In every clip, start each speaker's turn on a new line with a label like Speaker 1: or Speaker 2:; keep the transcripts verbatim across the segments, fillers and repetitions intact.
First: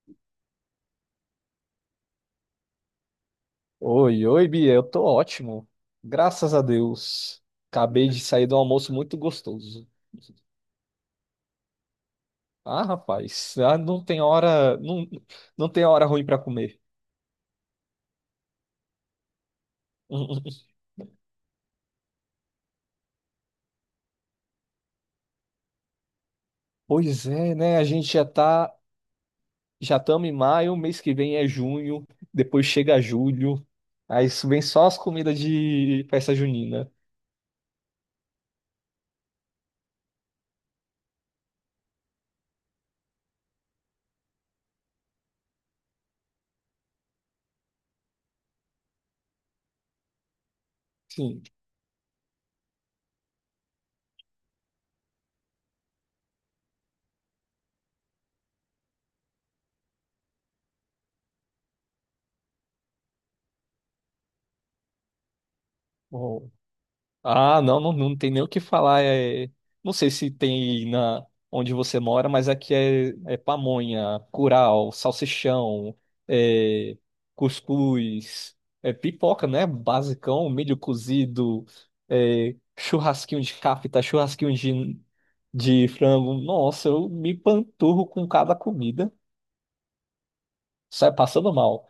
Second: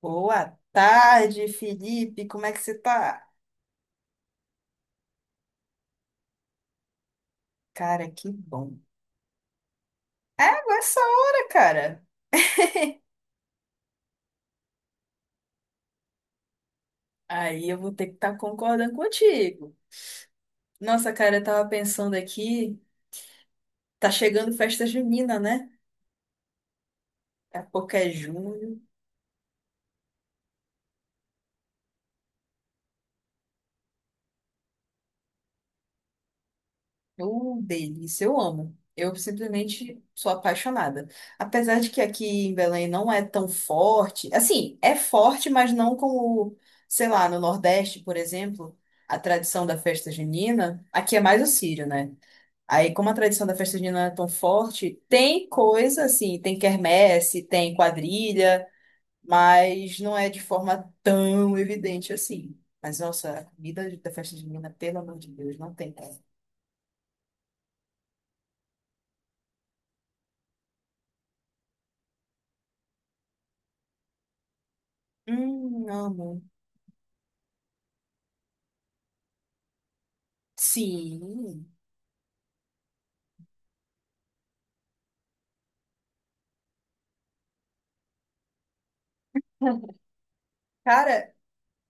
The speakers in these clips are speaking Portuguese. Speaker 1: Boa tarde, Felipe. Como é que você tá?
Speaker 2: Oi, oi, Bia, eu tô ótimo. Graças a Deus. Acabei
Speaker 1: Cara,
Speaker 2: de
Speaker 1: que
Speaker 2: sair de um
Speaker 1: bom.
Speaker 2: almoço muito gostoso.
Speaker 1: É, agora essa hora, cara.
Speaker 2: Ah, rapaz, ah, não tem hora, não, não tem hora ruim pra comer.
Speaker 1: Aí eu vou ter que estar concordando contigo. Nossa, cara, eu tava pensando aqui, tá chegando festa junina, né?
Speaker 2: Pois é,
Speaker 1: Daqui a
Speaker 2: né? A
Speaker 1: pouco é
Speaker 2: gente já tá,
Speaker 1: junho.
Speaker 2: já estamos em maio, mês que vem é junho, depois chega julho. Aí isso vem só as comidas de festa junina.
Speaker 1: Uh, delícia, eu amo. Eu simplesmente sou apaixonada. Apesar de que aqui em Belém não é tão forte. Assim, é forte, mas não como, sei lá, no Nordeste, por exemplo, a tradição da festa junina. Aqui é mais
Speaker 2: Sim.
Speaker 1: o Sírio, né? Aí, como a tradição da festa junina é tão forte, tem coisa assim, tem quermesse, tem quadrilha, mas não é de forma tão evidente assim. Mas, nossa, a comida da festa junina, pelo amor de Deus, não tem, cara.
Speaker 2: Ah, não, não, não tem nem o que falar. É, não sei se tem na onde você mora, mas aqui é, é pamonha, curau,
Speaker 1: Hum,
Speaker 2: salsichão,
Speaker 1: amo.
Speaker 2: é, cuscuz, é pipoca, né? Basicão, milho cozido,
Speaker 1: Sim.
Speaker 2: é, churrasquinho de capita, churrasquinho de, de frango. Nossa, eu me panturro com cada comida. Sai
Speaker 1: Cara,
Speaker 2: passando mal.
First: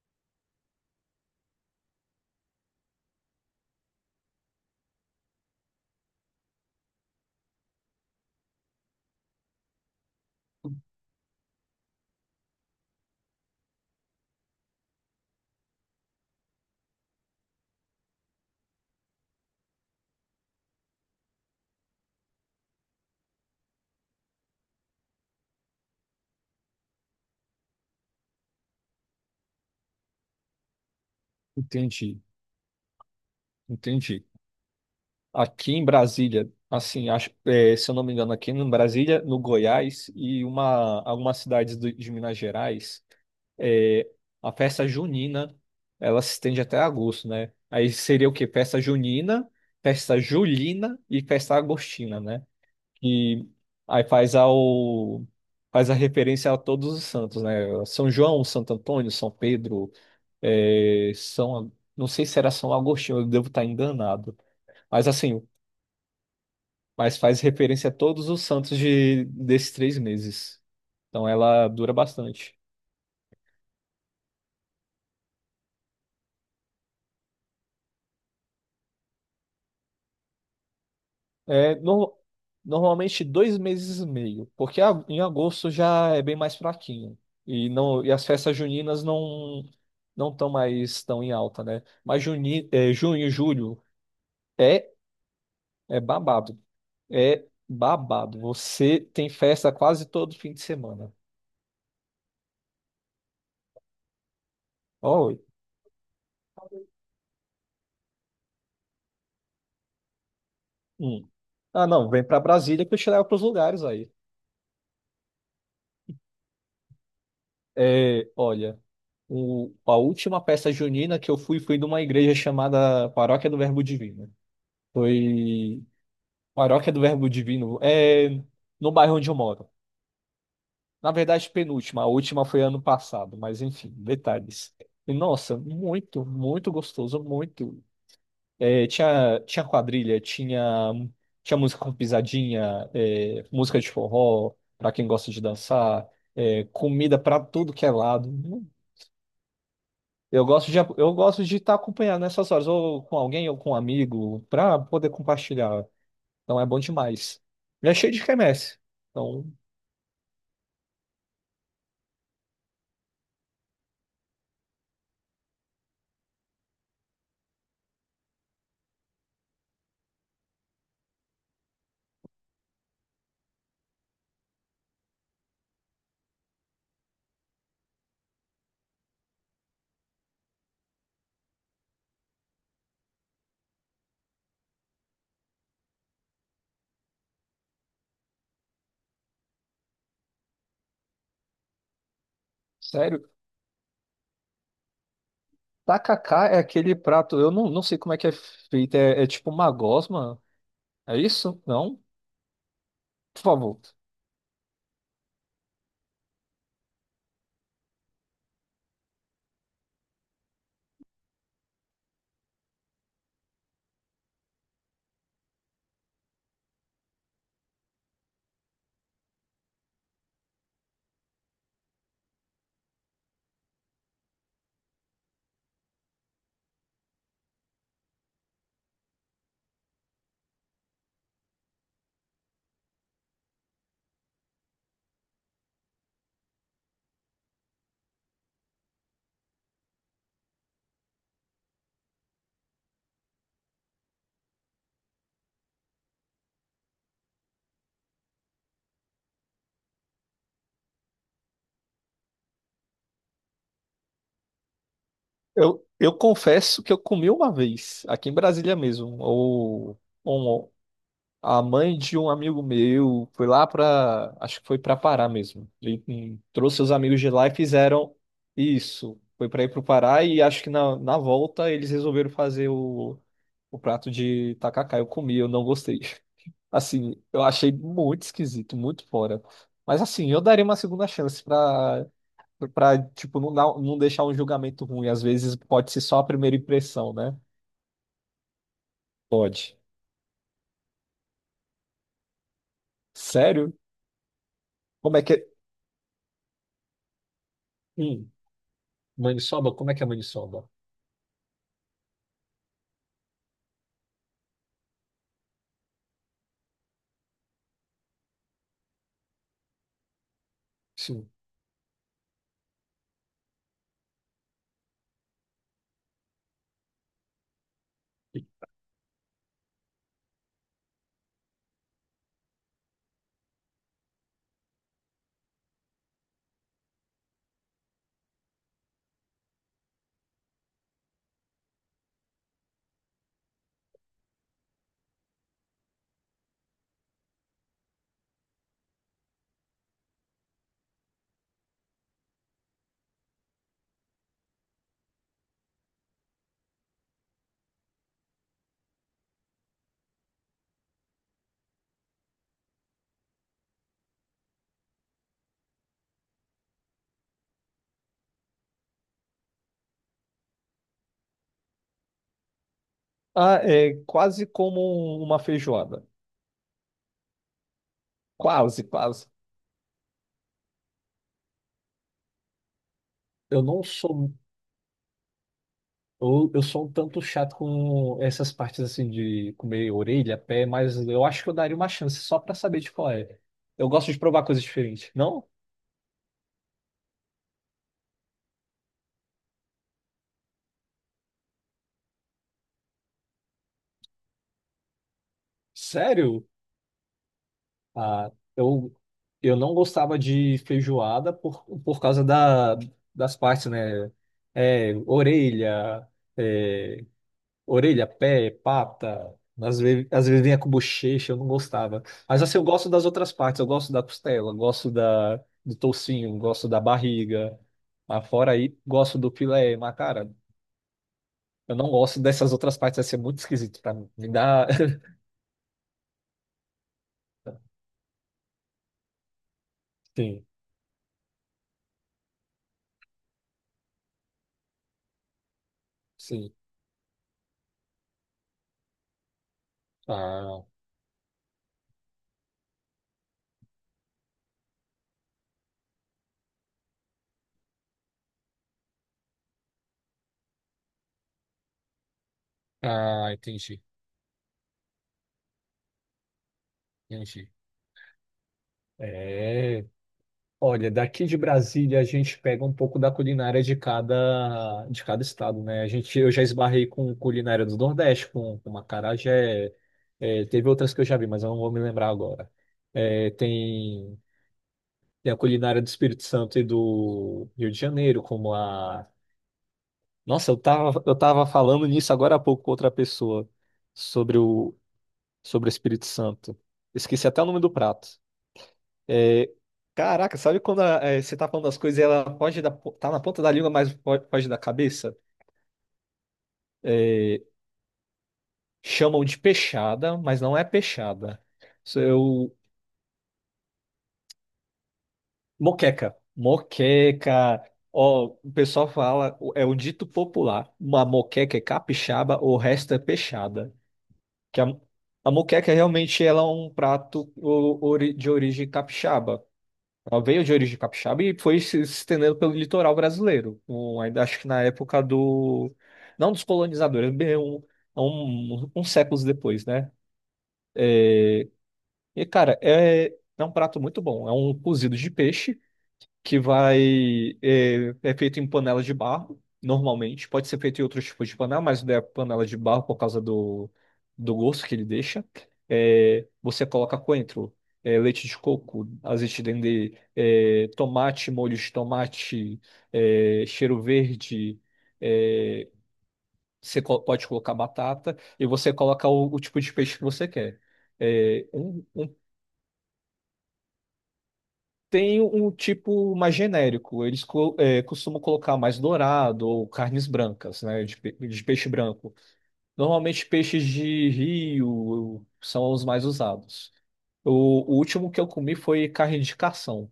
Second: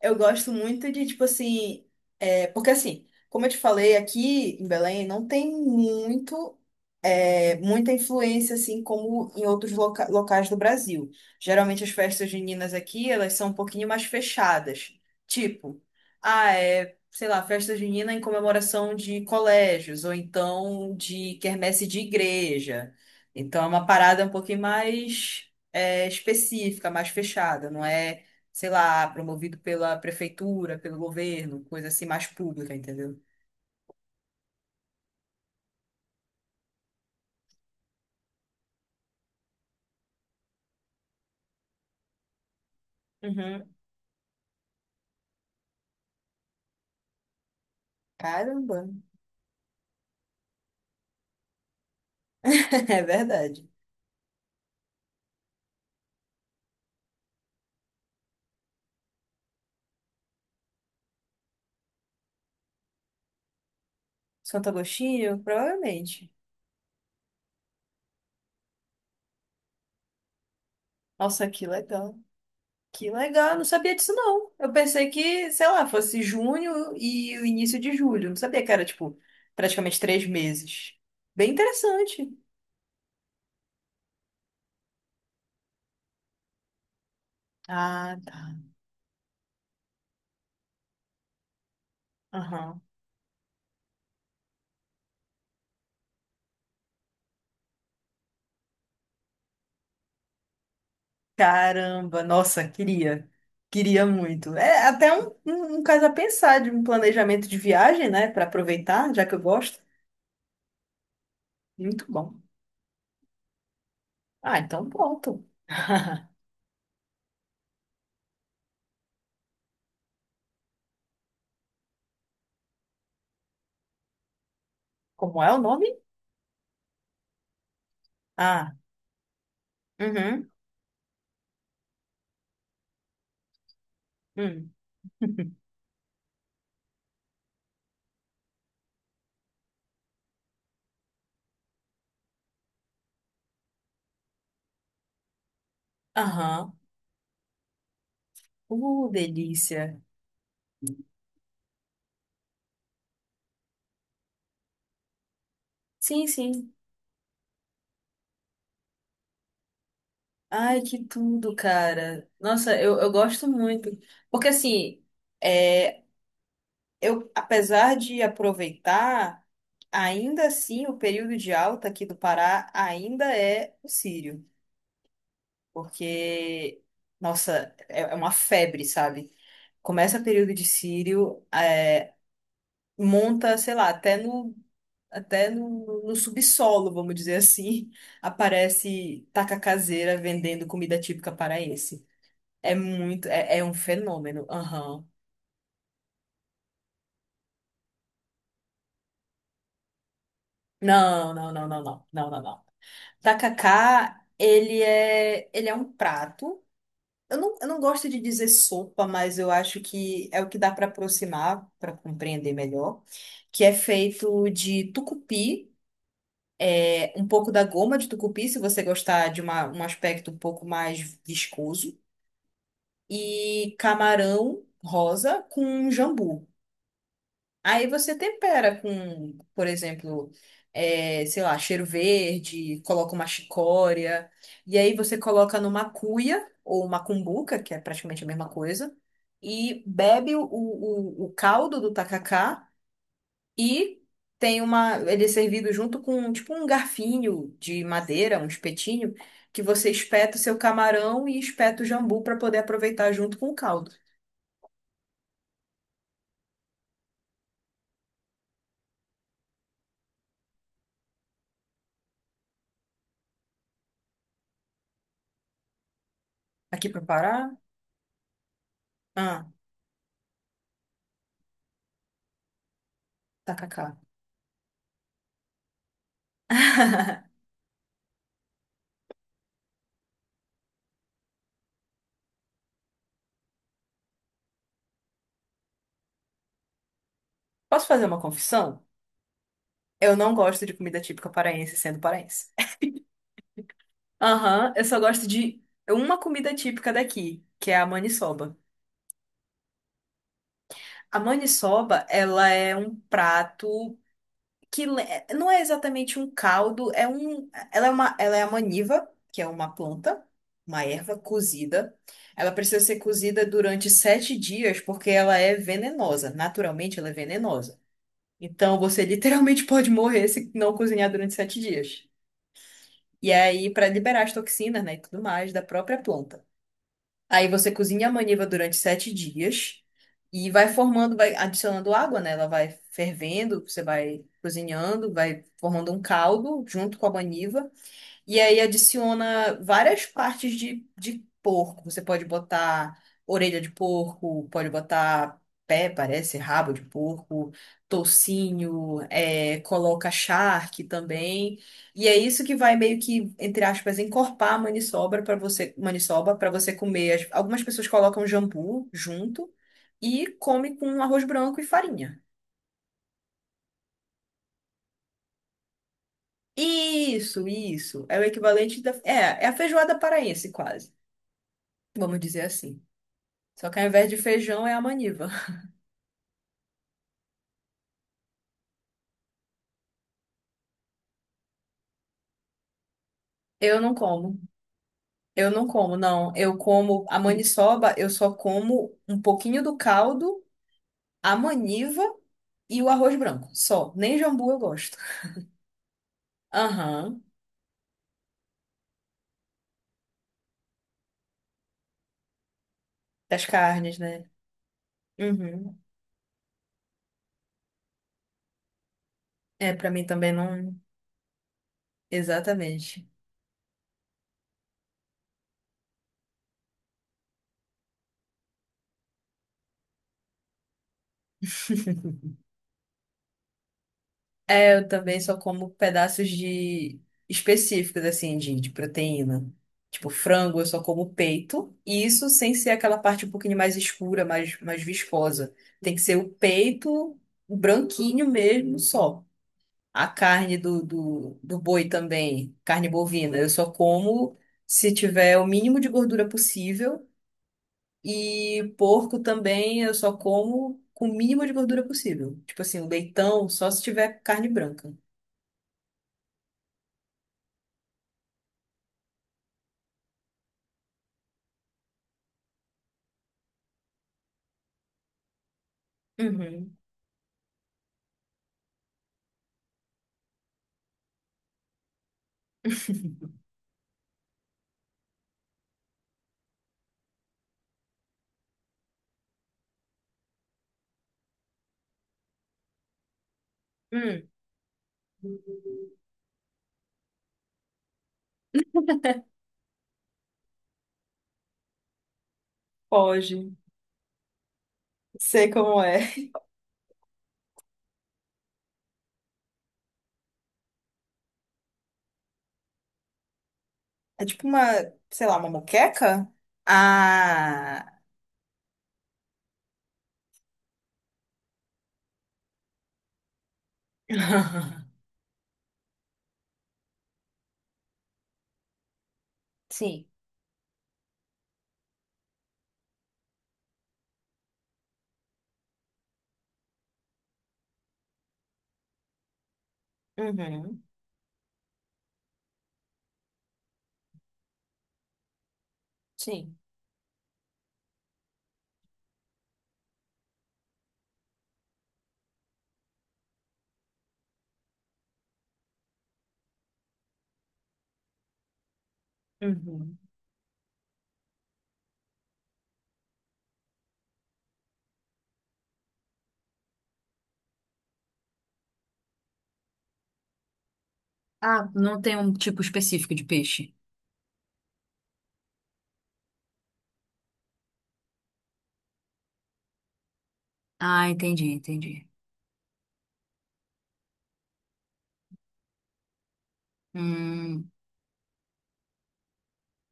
Speaker 1: eu gosto muito de, tipo assim, é, porque assim, como eu te falei, aqui em Belém não tem muito, é, muita influência, assim, como em outros loca- locais do Brasil. Geralmente as festas juninas aqui, elas são um pouquinho mais fechadas. Tipo, ah, é, sei lá, festa junina em comemoração de colégios, ou então de quermesse de igreja. Então é uma parada um pouquinho mais, é, específica, mais fechada, não é? Sei lá, promovido pela prefeitura, pelo governo, coisa assim
Speaker 2: Entendi,
Speaker 1: mais pública, entendeu?
Speaker 2: entendi. Aqui em Brasília, assim, acho, é, se eu não me engano, aqui em Brasília, no Goiás e uma, algumas cidades do- de Minas Gerais,
Speaker 1: Uhum.
Speaker 2: é, a festa junina, ela se estende até agosto, né? Aí seria o quê? Festa
Speaker 1: Caramba.
Speaker 2: junina, festa julina e festa agostina, né?
Speaker 1: É
Speaker 2: E
Speaker 1: verdade.
Speaker 2: aí faz ao, faz a referência a todos os santos, né? São João, Santo Antônio, São Pedro, é, São, não sei se era São Agostinho, eu devo estar enganado.
Speaker 1: Santo
Speaker 2: Mas
Speaker 1: Agostinho?
Speaker 2: assim,
Speaker 1: Provavelmente.
Speaker 2: mas faz referência a todos os santos de, desses três meses. Então
Speaker 1: Nossa, que
Speaker 2: ela dura
Speaker 1: legal.
Speaker 2: bastante.
Speaker 1: Que legal, eu não sabia disso não. Eu pensei que, sei lá, fosse junho e o início de julho. Eu não sabia que era, tipo, praticamente três meses. Bem
Speaker 2: É, no-
Speaker 1: interessante.
Speaker 2: normalmente dois meses e meio, porque a- em agosto já é bem mais fraquinho. E, não, e
Speaker 1: Ah,
Speaker 2: as
Speaker 1: tá.
Speaker 2: festas juninas não não estão mais tão em alta, né? Mas juni,
Speaker 1: Aham.
Speaker 2: é, junho, julho é, é babado. É babado. Você tem festa quase todo fim de semana.
Speaker 1: Caramba, nossa, queria. Queria muito. É até um,
Speaker 2: Oh,
Speaker 1: um, um caso a pensar de um planejamento de viagem, né? Para aproveitar, já que eu gosto.
Speaker 2: hum. Ah,
Speaker 1: Muito
Speaker 2: não, vem
Speaker 1: bom.
Speaker 2: para Brasília que eu te levo para os lugares aí.
Speaker 1: Ah, então pronto.
Speaker 2: É, olha, o- a última peça junina que eu fui foi numa igreja chamada Paróquia do Verbo Divino.
Speaker 1: Como é o
Speaker 2: Foi
Speaker 1: nome?
Speaker 2: Paróquia do Verbo Divino, é
Speaker 1: Ah,
Speaker 2: no bairro onde eu moro.
Speaker 1: uhum,
Speaker 2: Na verdade, penúltima, a última foi ano passado, mas enfim,
Speaker 1: hum.
Speaker 2: detalhes. E, nossa, muito, muito gostoso, muito. É, tinha, tinha quadrilha, tinha, tinha música com pisadinha, é, música de forró, pra quem gosta de dançar, é,
Speaker 1: Aham.
Speaker 2: comida pra tudo que é lado.
Speaker 1: Uh, delícia.
Speaker 2: Eu gosto de, eu gosto de estar acompanhado nessas horas, ou com alguém, ou com um amigo, para poder compartilhar.
Speaker 1: Sim,
Speaker 2: Então é
Speaker 1: sim.
Speaker 2: bom demais. E é cheio de quermesse. Então,
Speaker 1: Ai, que tudo, cara. Nossa, eu, eu gosto muito. Porque, assim, é. eu, apesar de aproveitar, ainda assim o período de alta aqui do Pará ainda é o sírio, porque, nossa, é é uma febre, sabe? Começa período de sírio, é, monta, sei lá, até no, até no, no subsolo, vamos dizer assim, aparece taca caseira vendendo comida típica paraense. É muito,
Speaker 2: sério,
Speaker 1: é, é um fenômeno. Aham.
Speaker 2: tacacá é aquele prato, eu não, não sei como é que é feito, é, é tipo uma gosma? É
Speaker 1: Não, não,
Speaker 2: isso?
Speaker 1: não, não,
Speaker 2: Não?
Speaker 1: não, não, não, não.
Speaker 2: Por favor.
Speaker 1: Tacacá, ele é, ele é um prato. Eu não, eu não gosto de dizer sopa, mas eu acho que é o que dá para aproximar, para compreender melhor, que é feito de tucupi, é, um pouco da goma de tucupi, se você gostar de uma, um aspecto um pouco mais viscoso, e camarão rosa com jambu. Aí você tempera com, por exemplo, eh, sei lá, cheiro verde, coloca uma chicória, e aí você coloca numa cuia ou uma cumbuca, que é praticamente a mesma coisa, e bebe o, o, o caldo do tacacá e tem uma, ele é servido junto com tipo um garfinho de madeira, um espetinho, que você espeta o seu camarão e espeta o jambu para poder aproveitar junto com o caldo.
Speaker 2: Eu, eu confesso que eu comi uma vez, aqui em Brasília mesmo, ou A mãe de um amigo meu foi lá pra. Acho que foi pra Pará mesmo. Ele hum, trouxe
Speaker 1: Aqui
Speaker 2: os
Speaker 1: para
Speaker 2: amigos de lá
Speaker 1: Pará,
Speaker 2: e fizeram isso.
Speaker 1: ah,
Speaker 2: Foi pra ir pro Pará e acho que na, na volta eles resolveram fazer o, o
Speaker 1: tacacá.
Speaker 2: prato de tacacá. Eu comi, eu não gostei. Assim, eu achei muito esquisito, muito fora. Mas assim, eu daria uma segunda chance pra, pra tipo, não, dar- não deixar um julgamento ruim. Às vezes pode ser só a primeira impressão, né?
Speaker 1: Posso fazer uma confissão?
Speaker 2: Pode.
Speaker 1: Eu não gosto de comida típica paraense sendo paraense.
Speaker 2: Sério?
Speaker 1: Aham, eu só
Speaker 2: Como é
Speaker 1: gosto
Speaker 2: que é?
Speaker 1: de uma comida típica daqui, que é a
Speaker 2: Hum,
Speaker 1: maniçoba.
Speaker 2: maniçoba? Como é que é maniçoba?
Speaker 1: A maniçoba, ela é um prato que le- não é exatamente um caldo, é um, ela é uma, ela é a maniva, que é uma planta, uma erva
Speaker 2: Sim.
Speaker 1: cozida. Ela precisa ser cozida durante sete dias porque ela é venenosa. Naturalmente, ela é venenosa. Então, você literalmente pode morrer se não cozinhar durante sete dias. E aí, para liberar as toxinas, né, e tudo mais da própria planta. Aí você cozinha a maniva durante sete dias e vai formando, vai adicionando água, né? Ela vai fervendo, você vai cozinhando, vai formando um caldo junto com a maniva. E aí adiciona várias partes de, de porco. Você pode botar orelha de porco, pode botar pé, parece, rabo de porco, toucinho, é, coloca charque também. E é isso que vai meio que, entre aspas, encorpar a maniçoba para você, maniçoba para você comer. As- Algumas pessoas colocam jambu junto e come com arroz branco e farinha.
Speaker 2: Ah, é quase como uma feijoada.
Speaker 1: Isso, isso. É o equivalente
Speaker 2: Quase,
Speaker 1: da.
Speaker 2: quase.
Speaker 1: É, é a feijoada paraense, quase. Vamos dizer assim.
Speaker 2: Eu
Speaker 1: Só que
Speaker 2: não
Speaker 1: ao invés de
Speaker 2: sou.
Speaker 1: feijão é a maniva.
Speaker 2: Eu, eu sou um tanto chato com essas partes assim de comer orelha, pé, mas eu acho que eu daria uma chance só pra saber de qual é.
Speaker 1: Eu
Speaker 2: Eu
Speaker 1: não
Speaker 2: gosto de
Speaker 1: como.
Speaker 2: provar coisas diferentes. Não?
Speaker 1: Eu não como, não. Eu como a maniçoba, eu só como um pouquinho do caldo, a maniva e o arroz branco. Só. Nem jambu eu gosto.
Speaker 2: Sério?
Speaker 1: Aham.
Speaker 2: Ah, eu, eu não gostava de feijoada por, por causa da, das
Speaker 1: Das
Speaker 2: partes,
Speaker 1: carnes,
Speaker 2: né?
Speaker 1: né?
Speaker 2: É.
Speaker 1: Uhum.
Speaker 2: orelha, é, Orelha, pé, pata.
Speaker 1: É,
Speaker 2: Às
Speaker 1: pra mim
Speaker 2: vezes, às
Speaker 1: também
Speaker 2: vezes vinha com
Speaker 1: não.
Speaker 2: bochecha, eu não gostava. Mas assim, eu gosto das
Speaker 1: Exatamente.
Speaker 2: outras partes. Eu gosto da costela, eu gosto da, do toucinho, eu gosto da barriga. Mas fora aí, gosto do filé. Mas, cara, eu não gosto dessas outras partes. Vai ser muito esquisito pra mim. Me dá.
Speaker 1: É, eu também só como pedaços de específicos, assim, de, de proteína. Tipo,
Speaker 2: Sim,
Speaker 1: frango, eu só como peito. E isso sem ser aquela parte um pouquinho mais escura, mais, mais viscosa. Tem que ser o
Speaker 2: sim.
Speaker 1: peito branquinho mesmo, só. A carne
Speaker 2: Ah,
Speaker 1: do, do, do boi também, carne bovina, eu só como se tiver o mínimo de gordura possível. E porco também, eu só como com o mínimo de gordura possível. Tipo assim, o
Speaker 2: ah,
Speaker 1: leitão, só se
Speaker 2: entendi,
Speaker 1: tiver carne branca.
Speaker 2: entendi. É. Olha, daqui de Brasília a gente pega um pouco da culinária de cada, de cada estado, né? A gente, eu já
Speaker 1: Uhum.
Speaker 2: esbarrei com culinária do Nordeste, com, com acarajé, é, teve outras que eu já vi, mas eu não vou me lembrar agora. É, tem, tem a culinária do Espírito Santo e do Rio de Janeiro, como a. Nossa, eu tava, eu tava falando nisso agora há pouco com outra pessoa,
Speaker 1: Hum,
Speaker 2: sobre o, sobre o Espírito Santo. Esqueci até o nome do prato. É, caraca, sabe quando a- é, você tá falando das coisas e ela foge da, po- tá na ponta da
Speaker 1: Pode.
Speaker 2: língua, mas fo- foge da cabeça?
Speaker 1: Sei como é.
Speaker 2: É, chamam de peixada, mas não é peixada. Isso é o
Speaker 1: É tipo uma, sei lá, uma
Speaker 2: moqueca.
Speaker 1: moqueca?
Speaker 2: Moqueca.
Speaker 1: Ah,
Speaker 2: Ó, o pessoal fala, o- é um dito popular. Uma moqueca é capixaba, o resto é peixada. Que a, a moqueca realmente ela é um prato o- ori- de origem capixaba.
Speaker 1: Sim.
Speaker 2: Ela veio de origem capixaba e foi se estendendo pelo litoral brasileiro. Um, ainda acho que na época do. Não dos colonizadores, bem um, um, uns séculos depois, né?
Speaker 1: Uhum,
Speaker 2: E, cara, é, é um prato muito bom. É um cozido de peixe que
Speaker 1: sim.
Speaker 2: vai é, é feito em panelas de barro, normalmente. Pode ser feito em outros tipos de panela, mas não é panela de barro por causa do, do gosto que ele deixa. É, você coloca coentro, é, leite de coco, azeite dendê,
Speaker 1: Uhum.
Speaker 2: é, tomate, molho de tomate, é, cheiro verde. é, você co- pode colocar batata e você coloca o, o tipo de peixe que você quer. É,
Speaker 1: Ah,
Speaker 2: um,
Speaker 1: não
Speaker 2: um
Speaker 1: tem um tipo específico de peixe.
Speaker 2: Tem um tipo mais genérico. Eles co- é, costumam colocar mais dourado ou carnes brancas, né? De,
Speaker 1: Ah,
Speaker 2: pe- de
Speaker 1: entendi,
Speaker 2: peixe
Speaker 1: entendi.
Speaker 2: branco. Normalmente peixes de rio são os mais usados.
Speaker 1: Hum,
Speaker 2: O, o último que eu comi foi carne de carção.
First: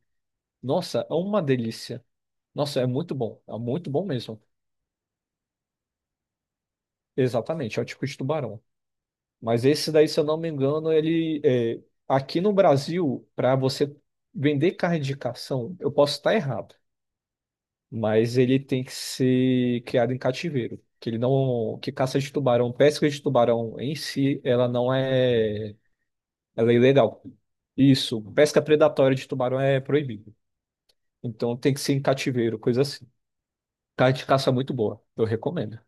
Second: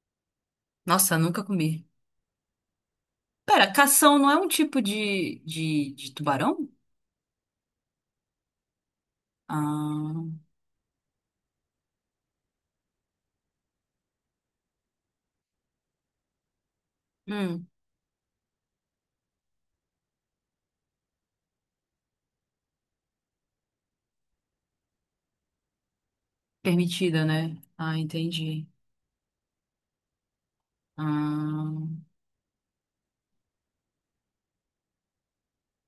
Speaker 2: Nossa, é
Speaker 1: Nossa,
Speaker 2: uma
Speaker 1: nunca comi.
Speaker 2: delícia. Nossa, é muito bom. É
Speaker 1: Pera,
Speaker 2: muito bom
Speaker 1: cação não é
Speaker 2: mesmo.
Speaker 1: um tipo de, de, de tubarão?
Speaker 2: Exatamente, é o tipo de tubarão. Mas esse daí, se
Speaker 1: Ah,
Speaker 2: eu não me engano, ele é, aqui no Brasil, para você vender carne de carção, eu posso estar errado.
Speaker 1: hum,
Speaker 2: Mas ele tem que ser criado em cativeiro, que ele não, que caça de tubarão, pesca de tubarão em si, ela não é, ela é ilegal.
Speaker 1: permitida, né? Ah,
Speaker 2: Isso, pesca
Speaker 1: entendi.
Speaker 2: predatória de tubarão é proibido. Então tem
Speaker 1: Ah,
Speaker 2: que ser em cativeiro, coisa assim. Carne de caça é muito boa, eu recomendo.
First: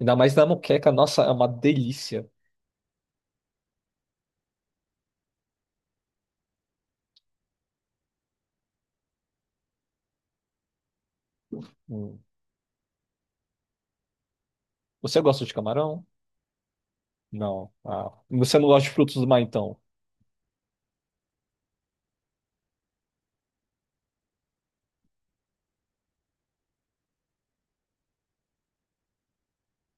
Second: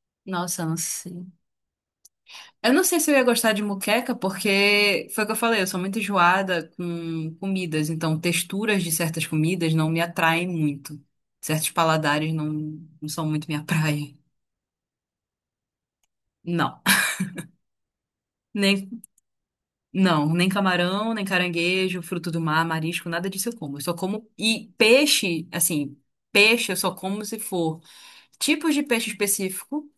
Speaker 2: Ainda mais na
Speaker 1: nossa, não
Speaker 2: moqueca, nossa,
Speaker 1: sei.
Speaker 2: é uma delícia.
Speaker 1: Eu não sei se eu ia gostar de moqueca, porque foi o que eu falei, eu sou muito enjoada com comidas, então texturas de certas comidas não me atraem muito. Certos
Speaker 2: Hum.
Speaker 1: paladares não, não são muito minha praia.
Speaker 2: Você gosta de camarão?
Speaker 1: Não.
Speaker 2: Não. Ah, você não
Speaker 1: Nem,
Speaker 2: gosta de frutos do mar, então?
Speaker 1: não, nem camarão, nem caranguejo, fruto do mar, marisco, nada disso eu como. Eu só como. E peixe, assim, peixe eu só como se for tipos de peixe específico,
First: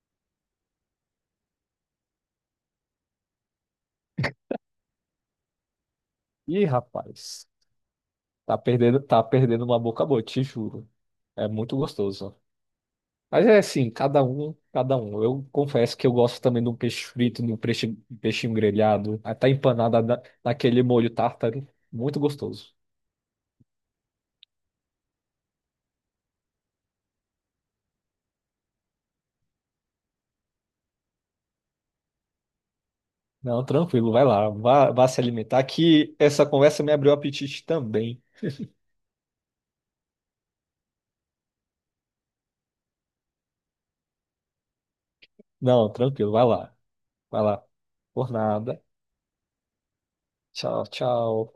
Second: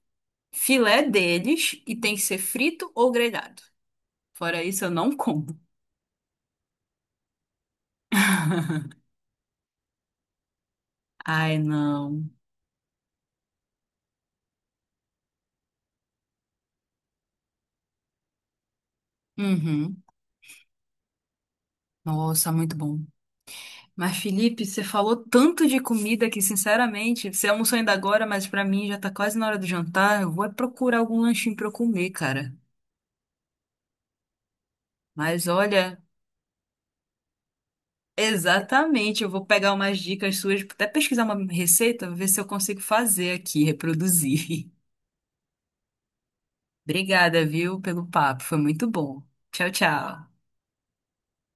Speaker 1: filé deles, e tem que ser frito ou grelhado. Fora isso, eu não como.
Speaker 2: Ih, rapaz, tá perdendo, tá perdendo uma boca boa, te juro. É
Speaker 1: Ai,
Speaker 2: muito
Speaker 1: não.
Speaker 2: gostoso. Mas é assim, cada um, cada um. Eu confesso que eu gosto também de um peixe frito, de um peixe, peixinho grelhado, até empanada
Speaker 1: Uhum.
Speaker 2: na- naquele molho tártaro. Muito
Speaker 1: Nossa,
Speaker 2: gostoso.
Speaker 1: muito bom. Mas, Felipe, você falou tanto de comida que, sinceramente, você almoçou ainda agora, mas pra mim já tá quase na hora do jantar. Eu vou é procurar algum lanchinho pra eu comer, cara.
Speaker 2: Não, tranquilo, vai lá, vá, vá se
Speaker 1: Mas
Speaker 2: alimentar,
Speaker 1: olha,
Speaker 2: que essa conversa me abriu o apetite também.
Speaker 1: exatamente, eu vou pegar umas dicas suas, até pesquisar uma receita, ver se eu consigo fazer aqui, reproduzir.
Speaker 2: Não, tranquilo, vai lá, vai
Speaker 1: Obrigada,
Speaker 2: lá.
Speaker 1: viu, pelo
Speaker 2: Por
Speaker 1: papo. Foi
Speaker 2: nada.
Speaker 1: muito bom. Tchau, tchau.
Speaker 2: Tchau, tchau.